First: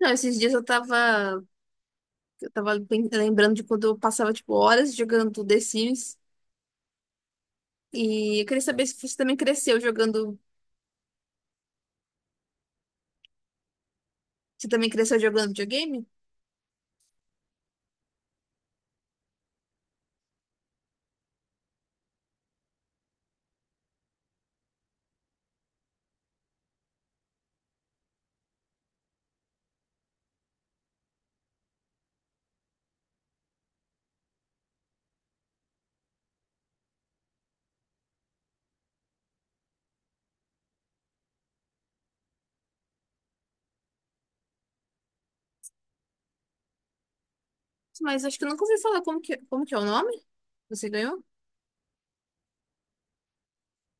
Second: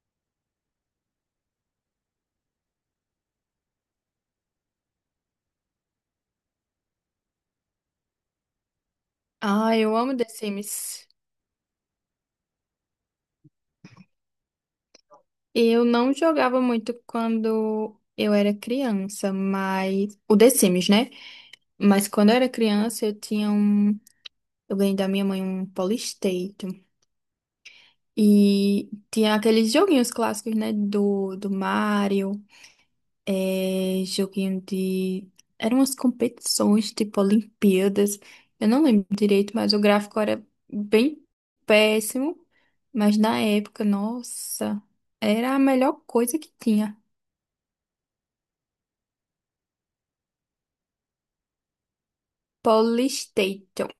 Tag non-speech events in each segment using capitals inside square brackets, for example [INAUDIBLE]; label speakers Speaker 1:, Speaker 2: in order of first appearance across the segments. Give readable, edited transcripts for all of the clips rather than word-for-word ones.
Speaker 1: Não, esses dias eu tava lembrando de quando eu passava, tipo, horas jogando The Sims. E eu queria saber se você também
Speaker 2: Ah,
Speaker 1: cresceu
Speaker 2: eu amo The
Speaker 1: jogando.
Speaker 2: Sims.
Speaker 1: Você também cresceu jogando
Speaker 2: Eu
Speaker 1: videogame?
Speaker 2: não jogava muito quando eu era criança, mas o The Sims, né? Mas quando eu era criança, eu tinha um. Eu ganhei da minha mãe um Polystation. E tinha aqueles joguinhos clássicos, né? Do Mario. Joguinho de. Eram umas competições, tipo Olimpíadas. Eu não lembro direito, mas o gráfico era bem péssimo. Mas na época, nossa, era a melhor coisa que tinha.
Speaker 1: Mas acho que eu nunca ouvi falar como que é o nome? Você ganhou?
Speaker 2: Polystation.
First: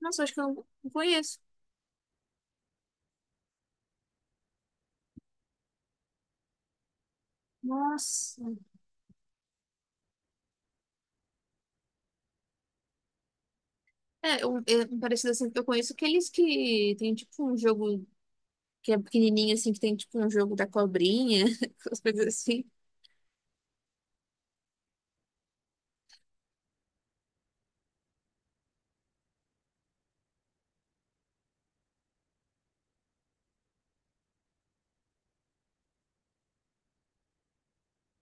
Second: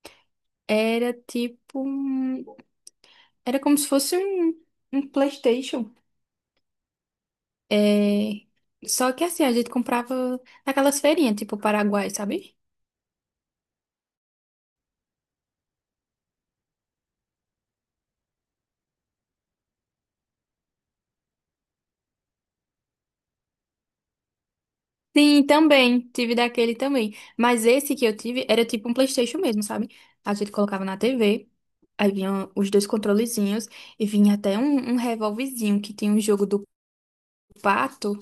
Speaker 1: Nossa, acho que eu não
Speaker 2: Era
Speaker 1: conheço.
Speaker 2: tipo. Era como se fosse um PlayStation.
Speaker 1: Nossa.
Speaker 2: É... Só que assim, a gente comprava naquelas feirinhas, tipo Paraguai, sabe?
Speaker 1: É, um, é, um parecido assim que eu conheço aqueles que tem tipo um jogo, que é pequenininho, assim, que tem tipo um jogo da cobrinha, [LAUGHS] as coisas assim.
Speaker 2: Sim, também. Tive daquele também. Mas esse que eu tive era tipo um PlayStation mesmo, sabe? A gente colocava na TV, aí vinham os dois controlezinhos e vinha até um revolvezinho que tinha um jogo do pato.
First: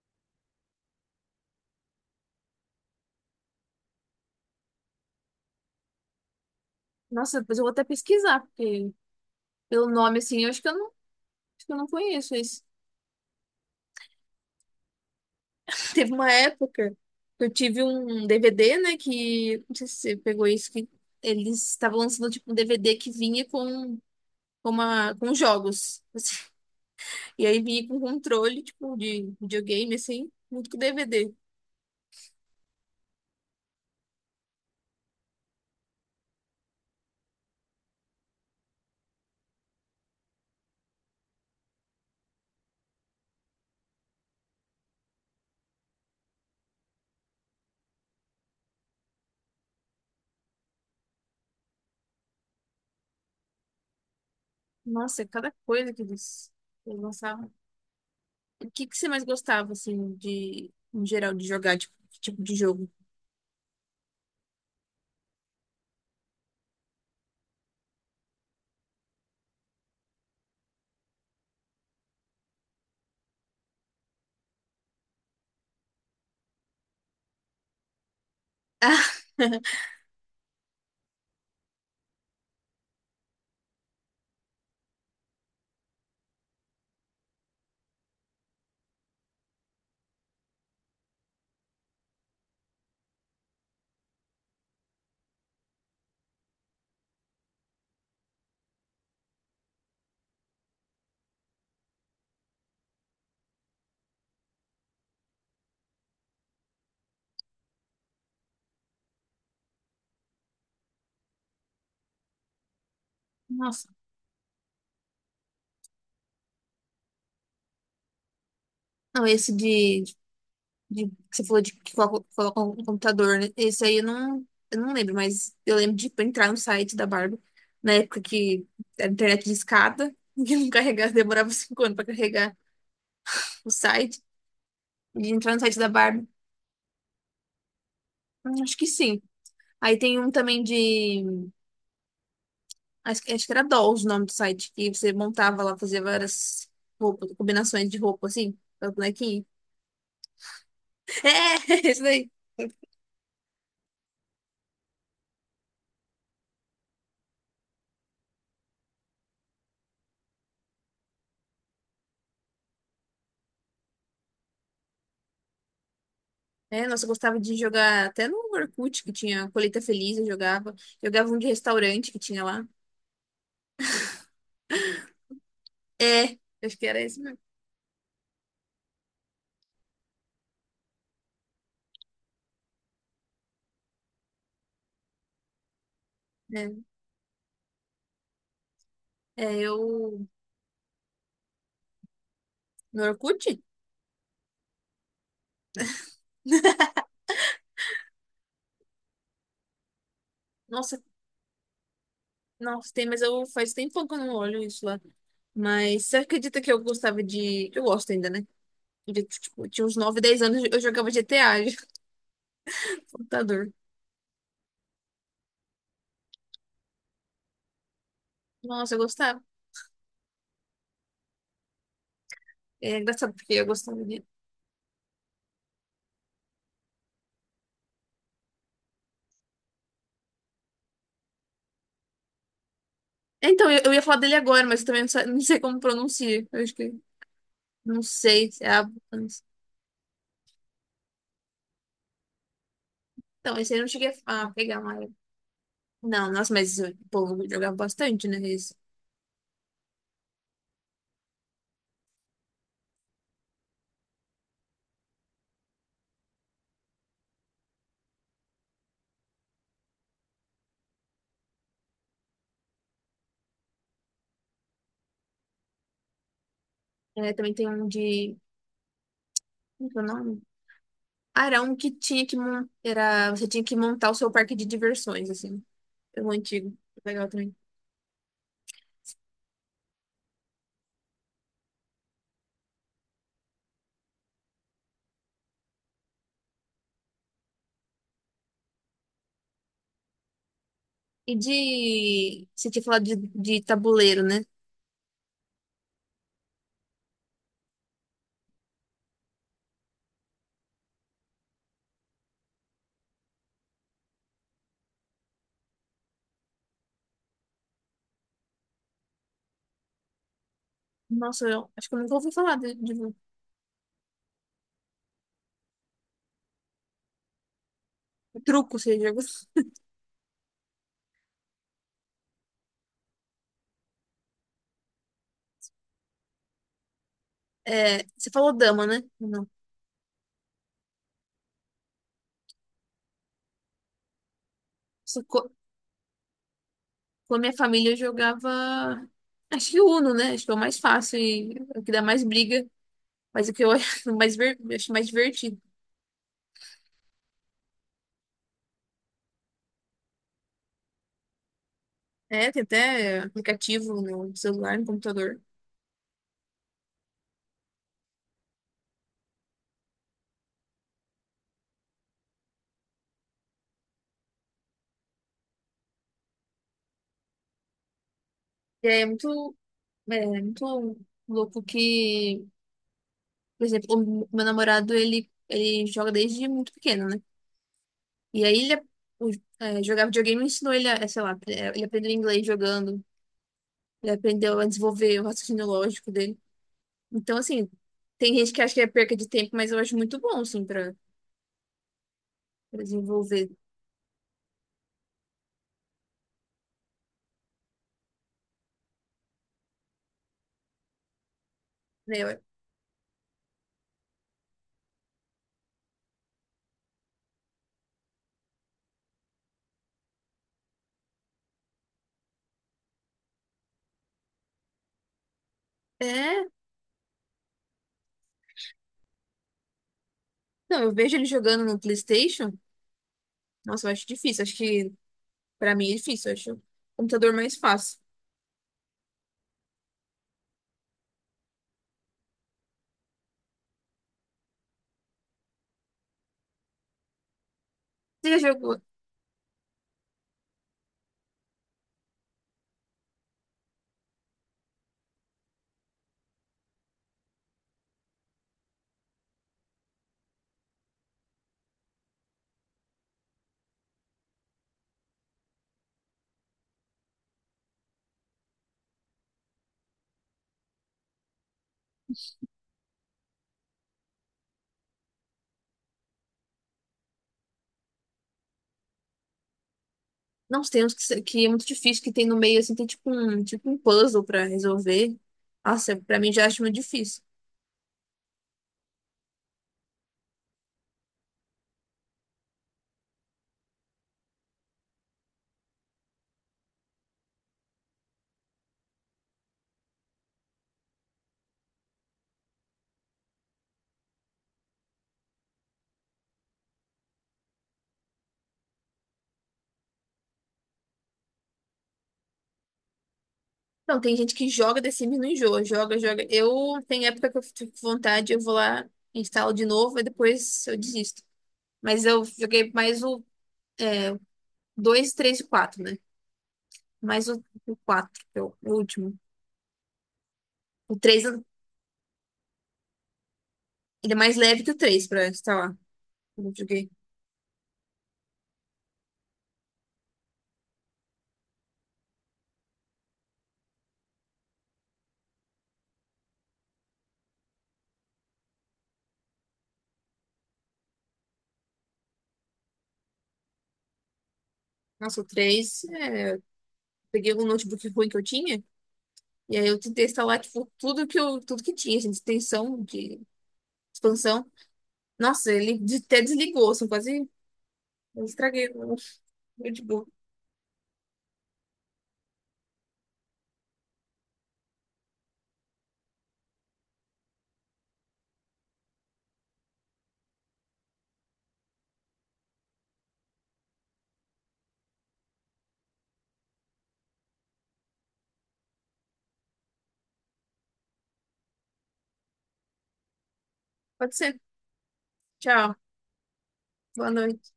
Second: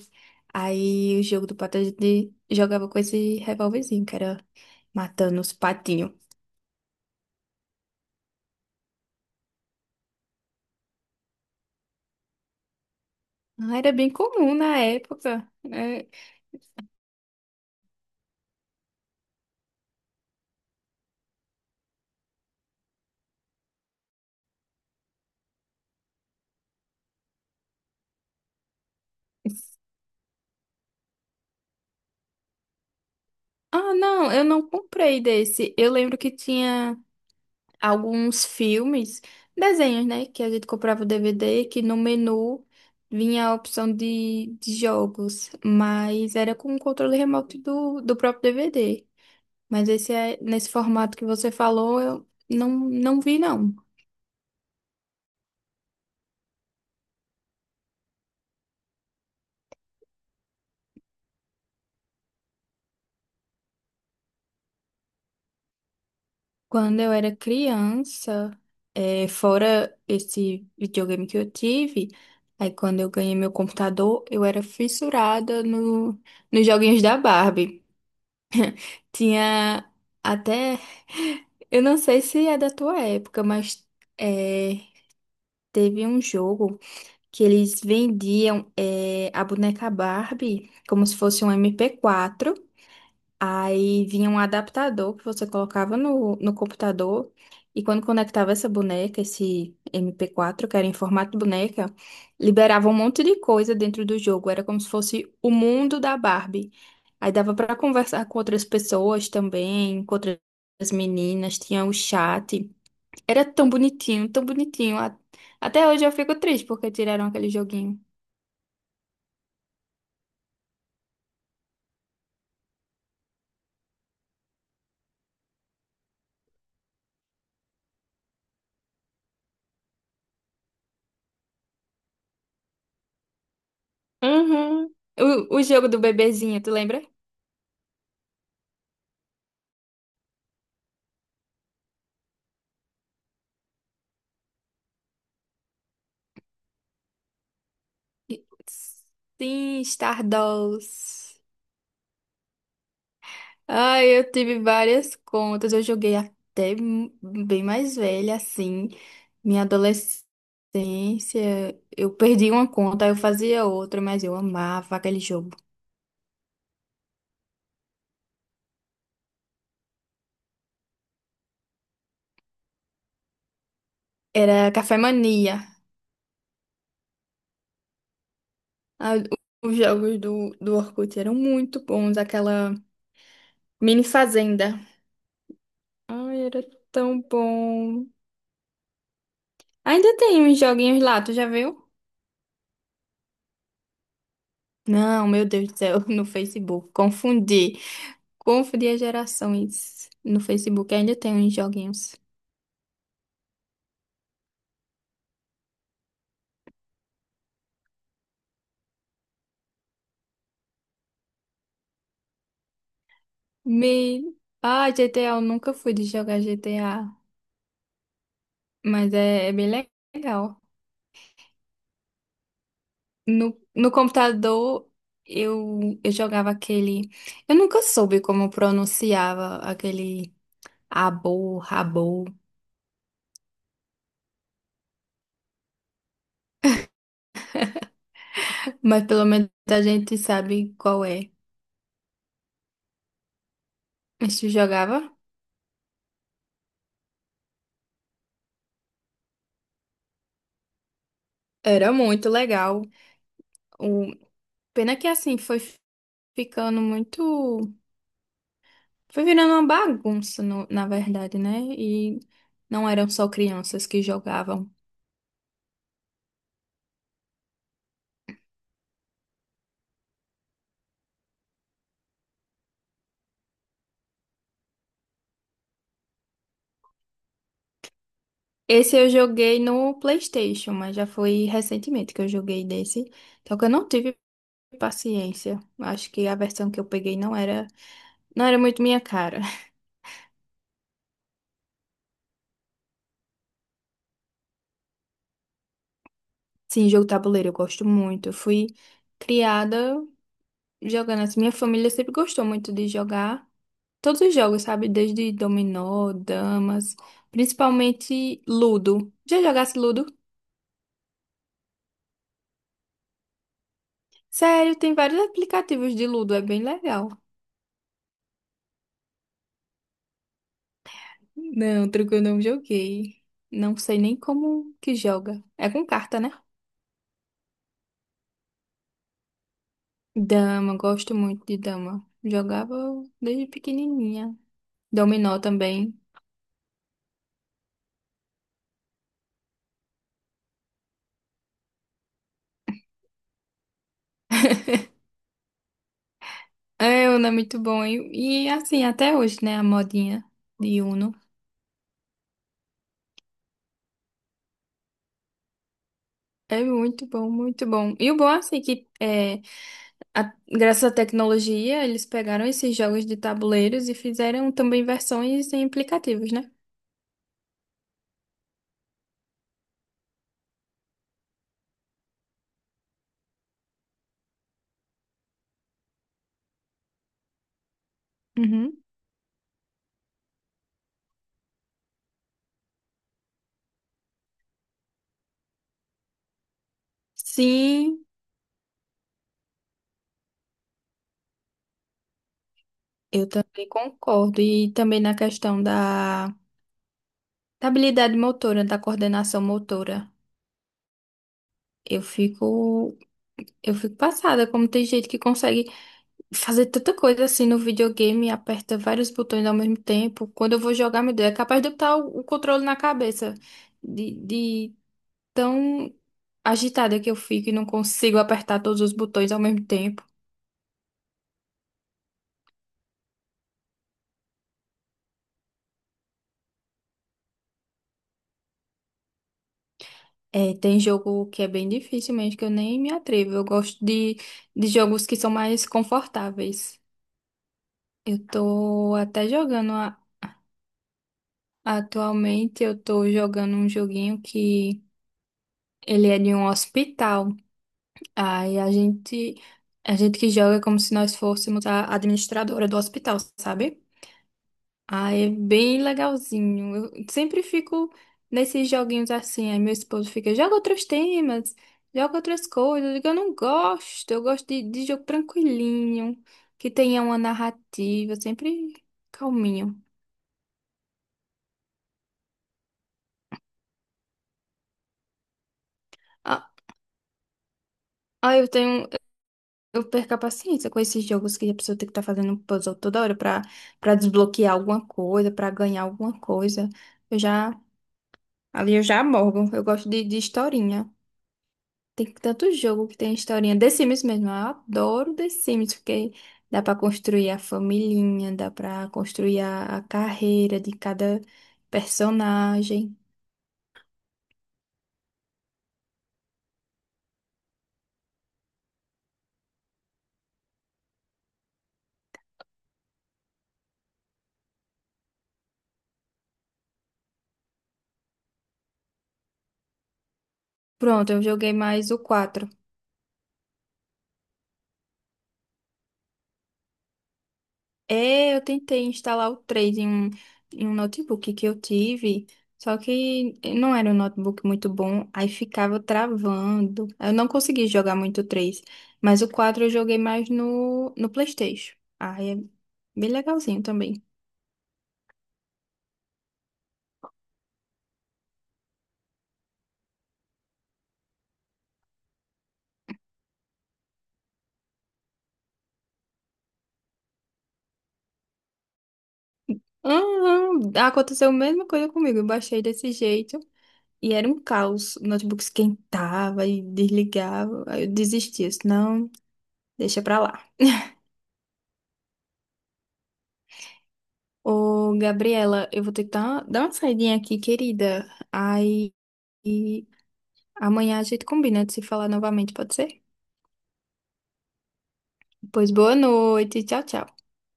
Speaker 2: Aí o jogo do pato a gente jogava com esse revolvezinho, que era matando os patinhos.
Speaker 1: Nossa, depois eu vou até pesquisar, porque pelo nome, assim, eu acho que eu não, acho que eu não conheço isso.
Speaker 2: Ah, era bem comum na época,
Speaker 1: [LAUGHS]
Speaker 2: né?
Speaker 1: Teve uma época que eu tive um DVD, né, que, não sei se você pegou isso, que eles estavam lançando, tipo, um DVD que vinha com jogos. [LAUGHS] E aí vinha com controle, tipo, de videogame, assim, muito com DVD.
Speaker 2: Ah, não, eu não comprei desse. Eu lembro que tinha alguns filmes, desenhos, né? Que a gente comprava o DVD, que no menu vinha a opção de jogos, mas era com o controle remoto do próprio DVD. Mas esse é, nesse formato que você falou, eu não vi, não.
Speaker 1: Nossa, cada coisa que eles lançavam. O que que você mais gostava, assim, de, em geral, de jogar, tipo, que tipo de jogo?
Speaker 2: Quando eu era criança, fora esse videogame que eu tive, aí quando eu ganhei meu computador, eu era fissurada no, nos joguinhos da Barbie. Tinha até. Eu não sei se é da tua época, mas é, teve um jogo que eles vendiam a boneca Barbie como se fosse um MP4. Aí vinha um adaptador que você colocava no computador e quando conectava essa boneca, esse MP4, que era em formato de boneca, liberava um monte de coisa dentro do jogo. Era como se fosse o mundo da Barbie. Aí dava pra conversar com outras pessoas também, com outras meninas, tinha o chat. Era tão
Speaker 1: Nossa.
Speaker 2: bonitinho, tão bonitinho. A- Até hoje eu fico triste porque tiraram aquele joguinho.
Speaker 1: Não, esse de que você falou de que coloca um computador, né? Esse aí eu não lembro, mas eu lembro de tipo, entrar no site da Barbie, na época que a internet de escada, [LAUGHS] que não carregava, demorava 5 anos pra carregar o site,
Speaker 2: Uhum.
Speaker 1: de entrar no
Speaker 2: O
Speaker 1: site
Speaker 2: jogo
Speaker 1: da
Speaker 2: do
Speaker 1: Barbie.
Speaker 2: bebezinho, tu lembra?
Speaker 1: Acho que sim. Aí tem um também de. Acho que era Dolls o nome do site, que você montava lá, fazia várias roupas, combinações de roupa, assim, pra bonequinho.
Speaker 2: Sim, Stardust.
Speaker 1: [LAUGHS] É, isso daí.
Speaker 2: Ai, eu tive várias contas. Eu joguei até m- bem mais velha, assim. Minha adolescência, eu perdi uma conta, aí eu fazia outra, mas eu amava aquele jogo.
Speaker 1: É, nossa, eu gostava de jogar até no Orkut, que tinha Colheita Feliz, eu jogava. Jogava um de restaurante que tinha lá.
Speaker 2: Era Café Mania.
Speaker 1: É, acho que era esse mesmo.
Speaker 2: Ah, os jogos do Orkut eram muito bons. Aquela mini fazenda. Ai, era
Speaker 1: É,
Speaker 2: tão bom.
Speaker 1: é,
Speaker 2: Ainda
Speaker 1: eu.
Speaker 2: tem uns joguinhos lá, tu já viu?
Speaker 1: No Orkut?
Speaker 2: Não, meu Deus do céu, [LAUGHS] no Facebook. Confundi. Confundir gerações no Facebook.
Speaker 1: Nossa,
Speaker 2: Ainda tem uns joguinhos.
Speaker 1: nossa, tem, mas eu faz tempo que eu não olho isso lá. Mas você acredita que eu gostava de. Eu gosto ainda, né? De, tipo, tinha uns 9 10 anos, eu jogava GTA de [LAUGHS] computador.
Speaker 2: Me... Ah, GTA, eu nunca fui de jogar GTA,
Speaker 1: Nossa, eu
Speaker 2: mas
Speaker 1: gostava.
Speaker 2: é bem legal.
Speaker 1: É engraçado porque eu
Speaker 2: No
Speaker 1: gostava dele.
Speaker 2: computador, eu jogava aquele. Eu nunca soube como pronunciava aquele rabo,
Speaker 1: É, então, eu ia falar dele agora, mas eu também não sei como pronuncia. Eu acho que. Não sei se é a.
Speaker 2: mas pelo menos a gente sabe qual é.
Speaker 1: Então, esse aí eu não cheguei
Speaker 2: A
Speaker 1: a
Speaker 2: gente
Speaker 1: a pegar mais.
Speaker 2: jogava.
Speaker 1: Não, nossa, mas o povo jogava bastante, né? Esse.
Speaker 2: Era muito legal. O... Pena que assim foi ficando muito. Foi virando uma bagunça, na verdade, né? E não eram só crianças que jogavam.
Speaker 1: É, também tem um de. Como que é o nome? Ah, era um que tinha que montar. Você tinha que montar o seu parque de diversões, assim. É um antigo. Legal também.
Speaker 2: Esse eu joguei no PlayStation, mas já foi recentemente que eu joguei desse. Só que eu não tive paciência. Acho que a versão que eu peguei não não era muito minha cara. [LAUGHS]
Speaker 1: E de. Você tinha falado de tabuleiro, né?
Speaker 2: Sim, jogo tabuleiro eu gosto muito. Eu fui criada jogando assim. Minha família sempre gostou muito de jogar todos os jogos, sabe? Desde dominó, damas, principalmente Ludo. Já jogasse Ludo?
Speaker 1: Nossa, eu acho que eu nunca ouvi falar de
Speaker 2: Sério, tem vários aplicativos de Ludo, é bem legal.
Speaker 1: truco, você jogou.
Speaker 2: Não, truco eu não joguei. Não sei nem como que joga. É com carta, né?
Speaker 1: É, você falou dama, né? Não.
Speaker 2: Dama, gosto muito de dama. Jogava desde pequenininha.
Speaker 1: Isso
Speaker 2: Dominó
Speaker 1: co-
Speaker 2: também.
Speaker 1: Com a minha família eu jogava. Acho que Uno, né? Acho que é o mais fácil e é o que dá mais briga, mas o que eu [LAUGHS] acho mais, ver-
Speaker 2: [LAUGHS]
Speaker 1: acho mais divertido.
Speaker 2: É, Uno é muito bom. Assim, até hoje, né? A modinha de Uno.
Speaker 1: É, tem até aplicativo no celular, no computador.
Speaker 2: É muito bom, muito bom. E o bom, assim, a- graças à tecnologia, eles pegaram esses jogos de tabuleiros e fizeram também versões em aplicativos, né?
Speaker 1: E aí é muito louco que, por exemplo, o meu namorado ele joga desde muito pequeno, né? E aí
Speaker 2: Uhum.
Speaker 1: ele o- jogar videogame ensinou ele a, sei lá, ele aprendeu inglês jogando, ele aprendeu a desenvolver o raciocínio lógico dele. Então, assim,
Speaker 2: Sim,
Speaker 1: tem gente que acha que é perca de tempo, mas eu acho muito bom, assim, pra
Speaker 2: eu
Speaker 1: desenvolver,
Speaker 2: também concordo. E também na questão da habilidade motora, da coordenação motora. Eu
Speaker 1: né?
Speaker 2: fico, eu fico passada, como tem gente que consegue fazer tanta coisa assim no videogame, aperta vários botões ao mesmo tempo. Quando eu vou jogar, meu Deus, é capaz de eu botar o controle na cabeça de tão
Speaker 1: É,
Speaker 2: agitada que eu fico e não consigo apertar todos os botões ao mesmo tempo.
Speaker 1: não, eu vejo ele jogando no PlayStation, nossa, eu acho difícil, acho que pra mim é difícil, eu acho o computador mais fácil.
Speaker 2: É, tem jogo que é bem difícil mesmo, que eu nem me atrevo. Eu gosto de jogos que são mais confortáveis. Eu
Speaker 1: Você já jogou?
Speaker 2: tô até jogando atualmente, eu tô jogando um joguinho que ele é de um hospital. Aí a gente, a gente que joga é como se nós fôssemos a administradora do hospital, sabe? Ah, é bem legalzinho. Eu sempre fico nesses joguinhos assim. Aí meu esposo fica, joga outros temas, joga outras coisas. Eu digo, eu não gosto, eu gosto de jogo tranquilinho, que tenha uma narrativa, sempre calminho.
Speaker 1: Não, tem uns que, que é muito difícil, que tem no meio, assim, tem tipo um puzzle pra resolver. Nossa, pra mim já
Speaker 2: Ah,
Speaker 1: acho muito difícil.
Speaker 2: ah, eu tenho, eu perco a paciência com esses jogos que a pessoa tem que estar fazendo um puzzle toda hora pra desbloquear alguma coisa, pra ganhar alguma coisa. Eu já, ali eu já morgo. Eu gosto de historinha. Tem tanto jogo que tem historinha. The Sims mesmo, eu adoro The Sims, porque dá pra construir a familhinha, dá pra construir a carreira de cada personagem.
Speaker 1: Não, tem gente que joga The Sims e não enjoa, joga, joga. Tem época que eu fico com vontade, eu vou lá, instalo de novo e depois eu desisto. Mas eu joguei mais o 2 3 e quatro, né? Mais o 4 que é o último. O
Speaker 2: Pronto, eu
Speaker 1: três ele
Speaker 2: joguei mais o 4.
Speaker 1: é mais leve que o 3 pra instalar. Eu joguei.
Speaker 2: É, eu tentei instalar o 3 em em um notebook que eu tive, só que não era um notebook muito bom, aí ficava travando. Eu não consegui jogar muito o 3, mas o 4 eu joguei mais no PlayStation. Aí é bem legalzinho também.
Speaker 1: Nossa, o 3, peguei um notebook ruim que eu tinha, e aí eu tentei instalar, tipo, tudo que tinha, assim, de extensão, de expansão. Nossa, ele até desligou, assim, quase eu estraguei o notebook.
Speaker 2: Uhum. Aconteceu a mesma coisa comigo. Eu baixei desse jeito e era um caos. O notebook esquentava e desligava. Aí eu desisti. Eu disse, não, deixa pra lá. Ô, Gabriela, eu vou ter que dar uma saidinha aqui, querida. Aí e amanhã a gente combina de se falar novamente, pode ser?
Speaker 1: Pode ser.
Speaker 2: Pois
Speaker 1: Tchau.
Speaker 2: boa noite. Tchau, tchau.
Speaker 1: Boa noite.